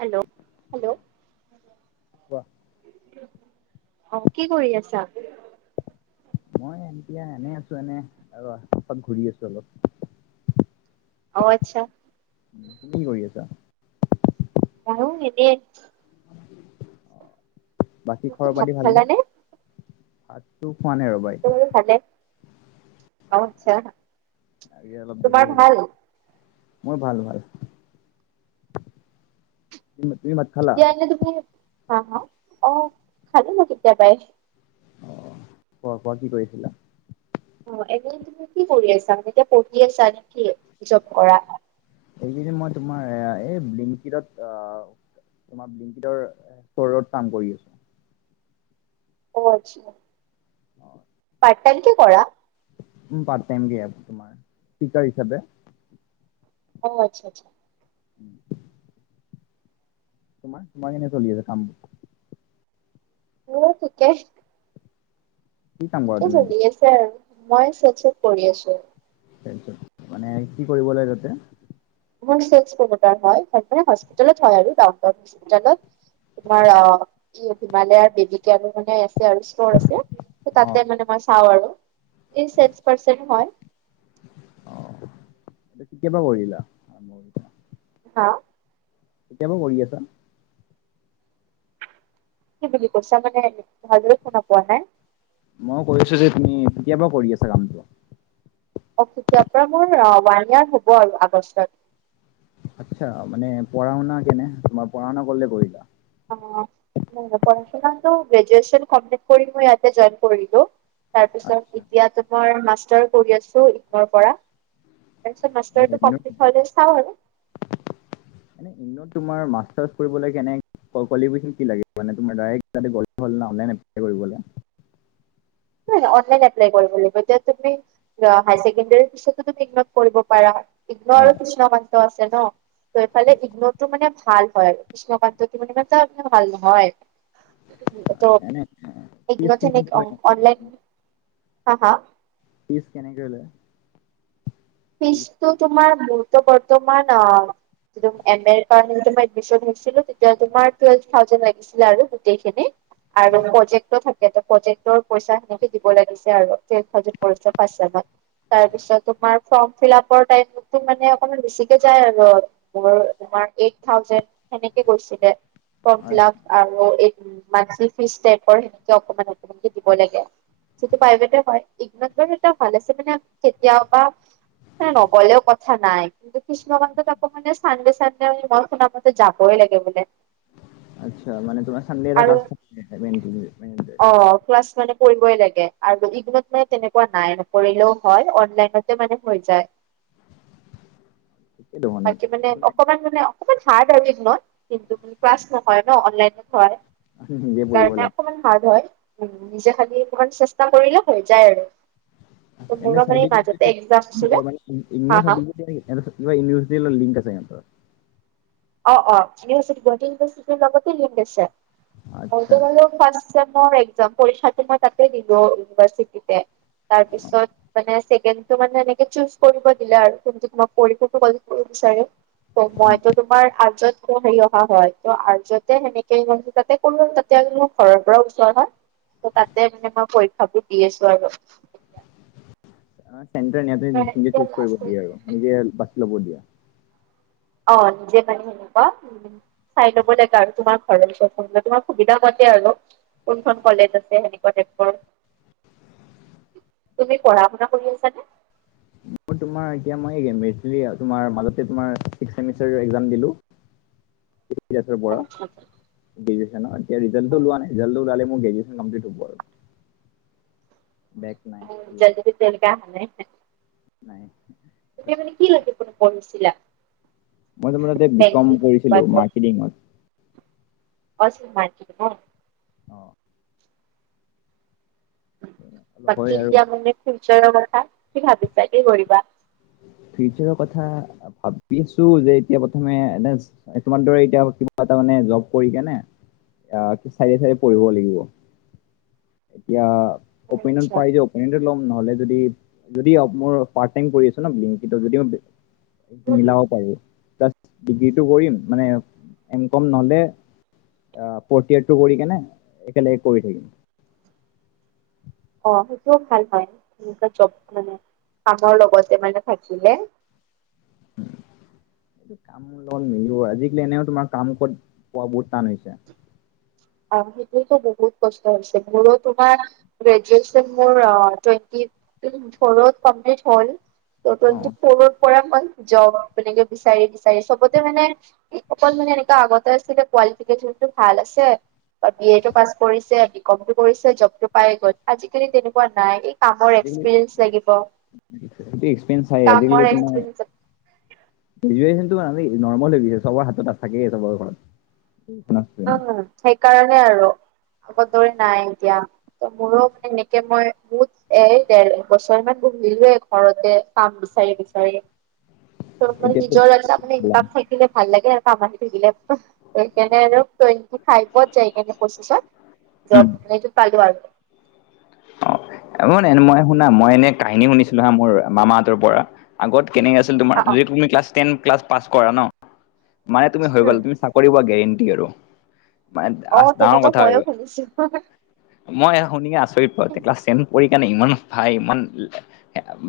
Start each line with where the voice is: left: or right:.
right: Hello hello!
left: কোৱা
right: অ কি কৰি আছা?
left: মই এতিয়া এনে আছো এনে আৰু এপাক ঘূৰি আছো অলপ।
right: অ আচ্ছা।
left: তুমি কি কৰি আছা?
right: হলও নিদিয়ে।
left: বাকী খৰৰ
right: তুমি ভাত
left: পাতি ভালনে?
right: খালানে
left: তো ফোৱানে ৰ'বা
right: মোৰতো
left: এতিয়া।
right: বাৰু ভালে আচ্ছা।
left: আজি অলপ
right: তোমাৰ
left: দেৰি হব।
right: ভাল
left: মোৰ ভাল ভাল, তুমি ভাত খালা?
right: আহা, অ খালো মই কেতিয়া পাই।
left: অ, কোৱা কোৱা কি কৰিছিলা?
right: অ এদিন তুমি কি কৰি আছা এতিয়া পঢ়ি আছা নেকি জব কৰা?
left: এইকেইদিন তোমাৰ এই ব্লিংকিটত অ তোমাৰ ব্লিংকিতৰ ফৰত কাম কৰি আছো।
right: অ আচ্ছা।
left: হয়।
right: টানকে কৰা।
left: উম পাৰ্ট টাইম দিয়ে তোমাৰ, ঠিকাৰ হিচাপে।
right: অ আচ্ছা আচ্ছা।
left: উম [inaudible] তোমাৰ তোমাৰ এনে চলি আছে কাম?
right: মোৰ ঠিকে।
left: কি কাম কৰা
right: ঠিকে
left: তুমি
right: চলি
left: এতিয়া?
right: আছে আৰু মই চতচত কৰি আছো।
left: তাৰ পিছত মানে কি কৰিব লাগে তাতে?
right: া [inaudible] ৰ হয়ে হ্পিত হয় আৰু ডাউনটাউ্পিত তোমাৰ অ হিমালয়াৰ বেবি কেয়াৰটো মানে আচ জেণ্টছফৰ আছে
left: অ
right: তাতে মানে মই চাও আৰু। এই চেলচ পাৰচান হয়।
left: অ, এ কেতিয়াৰ পৰা কৰিলা?
right: হা?
left: কেতিয়াবা কৰি আছা?
right: কি বুলি কৈছা মানে ভালদৰে শুনা পোৱা নাই?
left: মই কৈ আছো যে তুমি কেতিয়াবা কৰি আছা কামটো?
right: অ তেতিয়াৰ পৰা মোৰ ওৱান ইয়াৰ হ'ব আৰু আগষ্টত।
left: আচ্ছা মানে পঢ়া শুনা কেনে তোমাৰ পঢ়া শুনা কৰলে কৰিলা?
right: অ। নাই নাই পঢ়া শুনাটো গ্ৰেজুৱেচন কমপ্লিট কৰি মই ইয়াতে জইন কৰিলো। তাৰ পিছত
left: আচ্ছা
right: এতিয়াতো মই মাষ্টাৰ কৰি আছো ইগ পৰা। তাৰপিছত
left: অ
right: মাষ্টাৰটো
left: ইগনট
right: কমপ্লিট হলে চাওঁ আৰু।
left: এনে ইগনট তোমাৰ মাষ্টাৰ্চ কৰিবলৈ কেনে কুৱালিফিচন কি লাগে [unintelligible]
right: [unintelligible] অনলাইন এপ্লাই কৰিব লাগিব এতিয়া তুমি ধৰা হায়াৰ ছেকেণ্ডাৰী পিছতো তুমি কৰিব পাৰা ইগ্ন
left: অ
right: আৰু কৃষ্ণকান্ত আছে ন। ত এইফালে ইগ্নটো মানে ভাল হয় আৰু কৃষ্ণকান্তটো মানে ইমান ভাল নহয়। ত
left: এনে
right: এই
left: ফিজ
right: মথ
left: কেনেকে লয় ইহঁতে?
right: অনলাইন হা হা
left: ফিছ কেনেক লয়? ফিজ
right: ফিষ্টো তোমাৰ মোৰটো বৰ্তমান অ এম এৰ কাৰণে মই এডমিন হৈছিলো তেতিয়া তোমাৰ টৱেলভে থাউজেণ্ড লাগিছিলে আৰু গোটেইখিনি। আৰু প্ৰজেকট থাক প্ৰজেক্টৰ পইচা সেনেকে দিব লাগিছে আৰু পাঁচত। তাৰ পিছত তোমাৰ ফৰ্ম ফিলাপৰ টাইমত এ মানে অকমান বেছিকে যায় আৰু তোমাৰ এইট থাউজেণ্ড সেনেকে গৈছিলে ফৰ্ম ফিল
left: আচ্ছা
right: আপ আৰু উ মান ফিচ টাইপৰ হেনেকে অকমান অকমানকে দিব লাগে। যিটো প্ৰাইভেট হয় ই এটা ভাল আছে মানে কেতিয়াবা। [inaudible] নগলেও কথা নাই, [unintelligible] কই লাগে বোলে।
left: আচ্ছা মানে তোমাৰ চানডে এটা
right: আৰু
left: ক্লাছ [inaudible]
right: অ ক্লাছ মানে কৰিবই লাগে আৰু যদি মানে তেনেকুৱা নাই নকৰিলেও হয় অনলাইনতে মানে হৈ যায়।
left: ঠিকে দেখোন
right: বাকী মানে
left: তুমি
right: অকমান মানে অকণমান হাৰ্ড ন কিন্তু ক্লাছ নহয় ন অনলাইন। হয়
left: নিজে পঢ়িব
right: সেইকাৰণে
left: লাগে।
right: অকমান হাৰ্ড হয়। উ নিজে খালি অকমান চেষ্টা কৰিলে হৈ যায় আৰু।
left: এনে
right: মুগা মানে মাজতে
left: চাৰ্টিফিকেট
right: একজাম
left: মানে ই [unintelligible] লিংক আছে সিহঁতৰ।
right: অ অ ইউনিভাৰ্চিট গুৱাহাটী ইউভাৰ্চিটিৰ লগতে লিংক লৈছে।
left: আচ্ছা
right: [unintelligible] মোৰ একজাম পৰীক্ষাটো মই তাতে দিলো ইউনিভাৰ্চিটিতে। তাৰপিছত মানে ছেকেণ্ড টো মানে চুজ কৰিব দিলে আৰু [unintelligible] মইতো- আমাৰ আৰ্টছ হেৰি অহা হয় আৰ্টছ সেনেকে যাতে কোনো তাতে ম ঘৰৰ পৰা তাতে মানে মই পৰীক্ষাবোৰ দি আছো আৰু।
left: চোৰ নিজে
right: এতিয়া
left: চুজ কৰিব
right: লাষ্ট
left: দিয়ে আৰু নিজে বাছি ল'ব দিয়ে।
right: অ নিজে মানে সেনেকুৱা উ চাই লব লাগে আৰু তোমাৰ ঘৰৰ তোমাৰ সুবিধা। আৰু কোনখন কলেজ আছে সেনেকুৱা টাইপৰ? তুমি
left: আৰু
right: পঢ়া শুনা কৰি আছানে?
left: মোৰ তোমাৰ এতিয়া মই মাজতে তোমাৰ ছিক্স ছেমিষ্টাৰ একজাম দিলোঁ।
right: উ [inaudible]
left: গ্ৰেজুৱেচনৰ এতিয়া ৰিজাল্টটো ওলোৱা নাই ৰিজাল্ট টো ওলালে গ্ৰেজুৱেচন কমপ্লিট হব আৰু। বেক নাই
right: উ য
left: ইয়াতে
right: তেনেক নে
left: নাই।
right: তুমি মানে কি লৈ গিনে পঢ়িছিলা।
left: মই তোমাৰ তাতে বিকম
right: বেংকিং বা
left: কৰিছিলো মাৰ্কেটিঙত।
right: [unintelligible]
left: অ অলপ হয়
right: বাকী
left: আৰু
right: দিয়া মানে ফিউচাৰৰ কথা কি ভাবিছা কি কৰিবা?
left: ফিউচাৰৰ কথা ভাবি আছো যে এতিয়া প্ৰথমে এ তোমাৰ দৰে এতিয়া কিবা এটা মানে জব কৰি কেনে চাৰিয়ে চাৰিয়ে পঢ়িব লাগিব। এতিয়া অপিনিয়ন
right: আচ্ছা
left: পাই যে নহ'লে যদি যদি পাৰ্ট টাইম কৰি লিংকিতত যদি মই যদি
right: উম উম
left: মিলাব পাৰো ডিগ্ৰীটো কৰিম মানে এম কম নহ'লে আহ ফোৰ্ট গ্ৰেড তো কৰি কেনে একেলগে কৰি থাকিম।
right: [unintelligible] হয়ও ভাল হয় মানে [inaudible] আমৰ লগতে মানে থাকিলে
left: এইটো কামোৰ লগল মিলিব আজিকালি এনেও তোমাৰ কাম কত পোৱা বহুত টান হৈছে।
right: সেইটো বহুত কষ্ট হৈছে মোৰো তোমাৰ গ্ৰেজুৱেচন মোৰ টুৱেন্টি ফোৰত কমপ্লিট হ'ল ফোৰ
left: অঁ
right: টোৱেনটি ফোৰত পৰা অ জব এনেকে বিচাৰি বিচাৰি চবতে মানে অকল মানে এনেকা আগতে আছিলে কোৱালিফেক- যোনটো ভাল আছে। বি এ তো পাছ কৰিছে, বি কম টো কৰিছে, জব টো পাই গল আজিকালি তেনেকুৱা নাই। কামৰ
left: আজিকালি
right: এক্সপিৰিয়েঞ্চ লাগিব
left: সেইটো এক্সপেৰিয়েঞ্চ
right: কামৰ এক্সপিৰিয়েঞ্চ
left: গ্ৰেজুৱেচনটো আমি নৰ্মেল হৈ গৈছে চবৰ হাতত থাকেই চবৰ ঘৰত
right: উম সেইকাৰণে আৰু আগৰ দৰে নাই এতিয়া মোৰো মানে এনেকে মই বহুত এ ডেৰ বছৰমান মিলে ঘৰতে কাম বিচাৰি বিচাৰি ত মানে
left: এতিয়াতো
right: নিজৰ এটা মানে ইনকাম থাকিলে ভাল লাগে আৰু কাম আহি থাকিলে সেইকাৰণে আৰু টুৱেন্টি ফাইভত যাই কিনে প্ৰশিচত জব এই টো পালো আৰু
left: অ ম মই শুনা মই এনে কাহিনী শুনিছিলো হা মোৰ মামাহঁতৰ পৰা আগত কেনেকে আছিল তোমাৰ
right: অ', অ',
left: যি তুমি ক্লাছ টেন ক্লাছ পাছ কৰা ন মানে তুমি হৈ
right: উম,
left: গল তুমি চাকৰি পোৱা গেৰেণ্টি আৰু মানে
right: অ',
left: ডাঙৰ
right: তেনেকুৱা
left: কথা
right: ময়ো
left: হয়,
right: শুনিছো।
left: মই শুনি আচৰিত পাও ক্লাছ টেন পঢ়ি সেইকাৰণে ইমান ভাই ইমান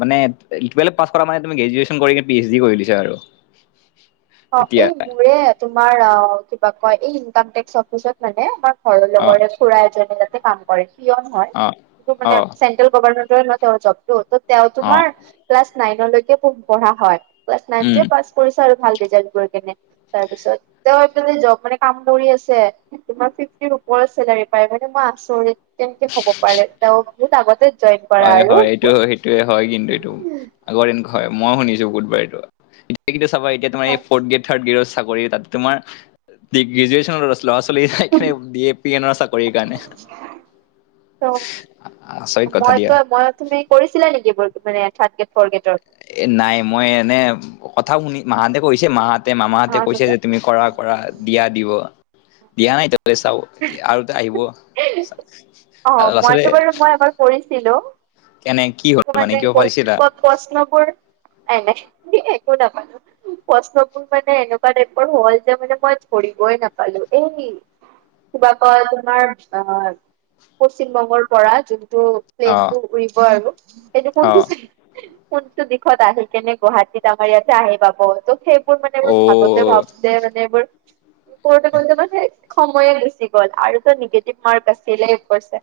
left: মানে টুৱেলভ পাছ কৰা মানে তুমি গ্ৰেজুৱেচন কৰি পি এইচ ডি কৰিলি পিছে আৰু
right: [inaudible] অ
left: এতিয়া
right: এই মোৰে তোমাৰ অ কিবা কয় ইনকাম টেক্সৰ অফিচত মানে বা হয়ৰ
left: অ
right: লগৰে খুড়া এজনে কাম কৰে পিয়ন হয়
left: অ
right: খুব
left: অ
right: মানে ছেন্টেল গভাৰ্ণমেণ্ট তেওঁ ন তেওঁ জবটো তেওঁ
left: অ
right: তোমাৰ ক্লাছ নাইনলৈকে পঢ়া হয়। ক্লাছ
left: উম
right: নাইনতে পাচ্ কৰিছে আৰু যইন কৰি কিনে তাৰপিছত তেওঁ যত মানে কাম কৰি আছে, তোমাৰ ফিফটি চেলাৰি পাই মানে মই আচৰিত কেনেকে হ'ব পাৰে তেওঁ বহুত আগতে জইন কৰা
left: হয়
right: আৰু
left: হয় এইটো সেইটোয়ে হয় কিন্তু এইটো আগৰ দিন হয় মই শুনিছো বু- এতিয়া চাবা এতিয়া তোমাৰ ফৰ্ট গেদ থাৰ্ট গেটৰ চাকৰি তাত তোমাৰ দিগ্ গ্ৰেজুৱেচন ল'ৰা ছোৱালী বি এ পি এ ন চাকৰিৰ কাৰণে
right: ত
left: আচৰিত কথা
right: মই
left: দিয়া
right: তো মই তুমি কৰিছিলা নেকি ব মানে থাৰ্ড গ্ৰেড ফৰ গ্ৰেডৰ
left: এ নাই মই এনে কথা শুনি মা হঁতে কৈছে মাহ তে মামাহঁতে কৈছে
right: গেটৰ
left: যে তুমি কৰা- কৰা দিয়া দিব দিয়া নাই [unintelligible] চাব এতিয়া আৰু এটা আহিব।
right: অহ,
left: আচলতে
right: মইতো বাৰু মই এবাৰ কৰিছিলো।
left: কেনে কি হ'ল মানে কিবা পাইছিলা
right: মানে [unintelligible] এ নাই একো নকয়। কষ্টবোৰ মানে এনেকুৱা টাইপৰ হল যে মানে মই ধৰিবই নাপালো এই কিবা কয় তোমাৰ অহ পশ্চিম বংগৰ পৰা যোন টো
left: অ
right: প্লেনটো উৰিব আৰু এনে
left: অ
right: কোনটো চাই কোনটো দিশত আহি কিনে গুৱাহাটীত আমাৰ ইয়াতে আহি পাব তো সেই মোৰ মানে এইবোৰ
left: অ
right: ভাবোতে- ভাবোতে মানে এইবোৰ কৰোতে -কৰোতে মানে সময়ে গুচি গ'ল আৰুতো নিগেটিভ মাৰ্ক আছিলে ওপৰচে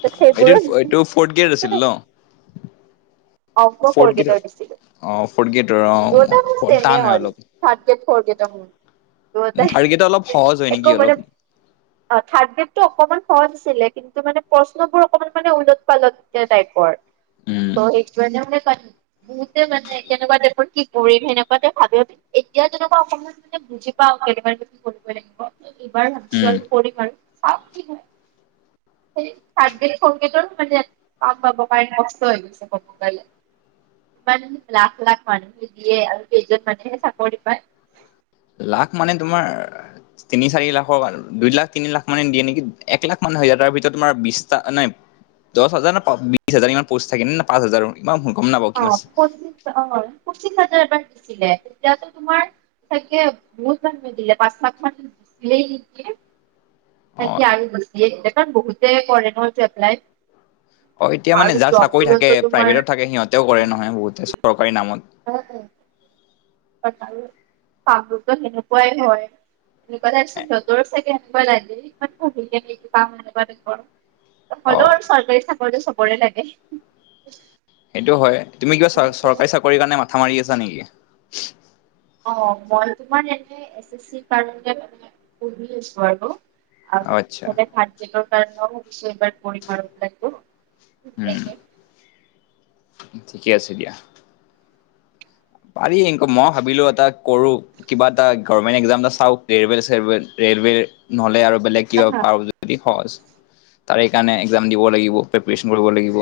right: ত'
left: এইটো
right: সেইবোৰত
left: এইটো ফৰ্থ গ্ৰেড আছিল
right: [unintelligible]
left: ন
right: আও ক ফ্ৰৰ
left: ফ'ৰ্থ গেটৰ
right: গেটত দিছিলোঁ।
left: অ ফ'ৰ্থ গেটৰ অ
right: দুয়োটাই ত চেমে
left: টান হয়
right: হ'ল
left: অলপ
right: থ্ৰাড গ্ৰেট ফৰ গেডৰ হেনোঁ
left: থাৰ্ড গেটৰ অলপ
right: দুয়োটাই
left: সহজ হয় নেকি
right: একো
left: অলপ
right: মানে অ থাৰ্ড গেড টো অকমান সহজ আছিলে কিন্তু মানে প্ৰশ্নবোৰ অকমান মানে উলট পালট টাইপৰ।
left: উম
right: ত সেই কাৰণে মানে তাত বহুতে মানে কেনেকুৱা টাইপত কি কৰিম সেনেকুৱাতে ভাবে এতিয়া যেনেকুৱা অসমত মানে বুজি পাওঁ ন বাৰ কৰিব লাগিব এইবাৰ ভ
left: উম।
right: কৰিম আৰু চ কি হয় সেই থাৰ্ড গ্ৰেড - ফৰ্ট গ্ৰেডৰ মানে কাম পাব কাৰনে কষ্ট হৈ গৈছে কব গলে। মান লাখ- লাখ মানুহটো দিয়ে কেইজন মানহে চাকৰি পায়।
left: লাখ মানে তোমাৰ তিনি -চাৰি লাখৰ দুই লাখ, তিনি লাখ মানে দিয়ে নেকি এক লাখ মান হৈ যায় তাৰ ভিতৰত তোমাৰ বিছটা নাই দছ হাজাৰ না বিছ হাজাৰ ইমান পোষ্ট থাকে নে না পাঁচ হাজাৰ ইমান গম নাপাওঁ কিমান
right: অহ, পঁচিশ অ পঁচিশ হাজাৰ এবাৰ দিছিলে তেতিয়াতো তোমাৰ ছাগে বহুত [unintelligible] নিদিলে পাঁচ লাখ মান দিলেই নেকি
left: অ
right: তাকে আৰু গুছিয়ে দিলে কাৰণ বহুতে কৰে ন' এইটো এপ্লাই
left: অহ, এতিয়া মানে
right: আৰু
left: যাৰ চাকৰি থাকে
right: জববোৰতো তোমাৰ
left: প্ৰাইভেটত থাকে সিহঁতেও কৰে
right: উম,
left: নহয় বহুতে চৰকাৰি নামত
right: কামৰূপ টো সেনেকুৱাই হয় সেনেকুৱা তাৰছত সিহতৰ চাগে [unintelligible] হ'ল আকৌ
left: অ
right: চৰকাৰী চাকৰি চব কৰে লাগে।
left: সেইটো হয় তুমি কিবা
right: আজিকালি
left: চৰকাৰী চাকৰি কাৰণে মাথা মাৰি আছা নেকি?
right: অহ, মই তোমাৰ এনে এ ছে ছিৰ কাৰনে পঢ়ি আছো হয় ন '?
left: অ আচ্ছা
right: [unintelligible]
left: উম ঠিকে আছে দিয়া। পাৰি এনকে মই ভাবিলোঁ এটা কৰো কিবা এটা গৰ্মেন্ট এক্সাম এটা চাও ৰেলৱে - চেৰৱেল ৱেৰ নহ'লে আৰু বেলেগ কিবা
right: আহা
left: পাও যদি সহজ। তাৰে কাৰণে এক্সাম দিব লাগিব পিপিৰেচন কৰিব লাগিব।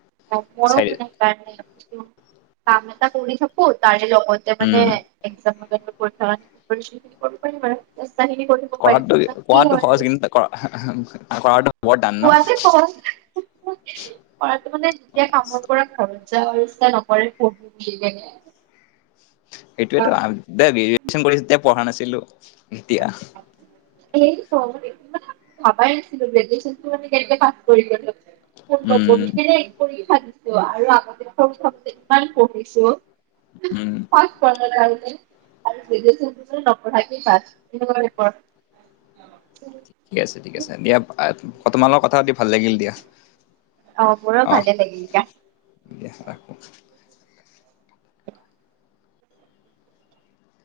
right: অহ,
left: চাই
right: [unintelligible] মই এতিয়া মানে একজামৰ কাৰনে পৰীক্ষাৰ কাৰণে
left: উম
right: পিপিৰেশ্যন খিনি কৰিব পাৰিম আৰু [unintelligible] ইমানখিনি কৰিব
left: কৰাটো
right: পাৰিছো
left: কৰাটো
right: পাছত
left: সহজ কিন্তু কৰা
right: কি হয় আৰু
left: কৰাটো বৰ টান ন
right: কোৱাতে সহজ, কৰাটো মানে যেতিয়া কামৰ পৰা ঘৰত যাওঁ আৰু ইচ্ছা নকৰে পঢ়ো বুলি কেনে।
left: এইটোয়ে টো আগতে গ্ৰেযুয়েশন কৰি পঢ়া নাছিলোঁ তেতিয়া
right: এই মই মানে ইমান ভাবাই নাছিলোঁ গ্ৰেজো ৱেচন টো মানে আমি কেনেকে পাছ কৰিম [unintelligible]
left: উম
right: নকবি দেই কৰি থাকিছো আৰু আগতে সৰু থাকোঁতে ইমান
left: উম
right: পঢ়িছো। [unintelligible] [unintelligible]
left: ঠিক আছে- ঠিক আছে দিয়া তোমালগত কথা পাতি ভাল লাগিল দিয়া।
right: অ মোৰো
left: অহ,
right: ভালে লাগিল দিয়া।
left: দিয়া ৰাখো।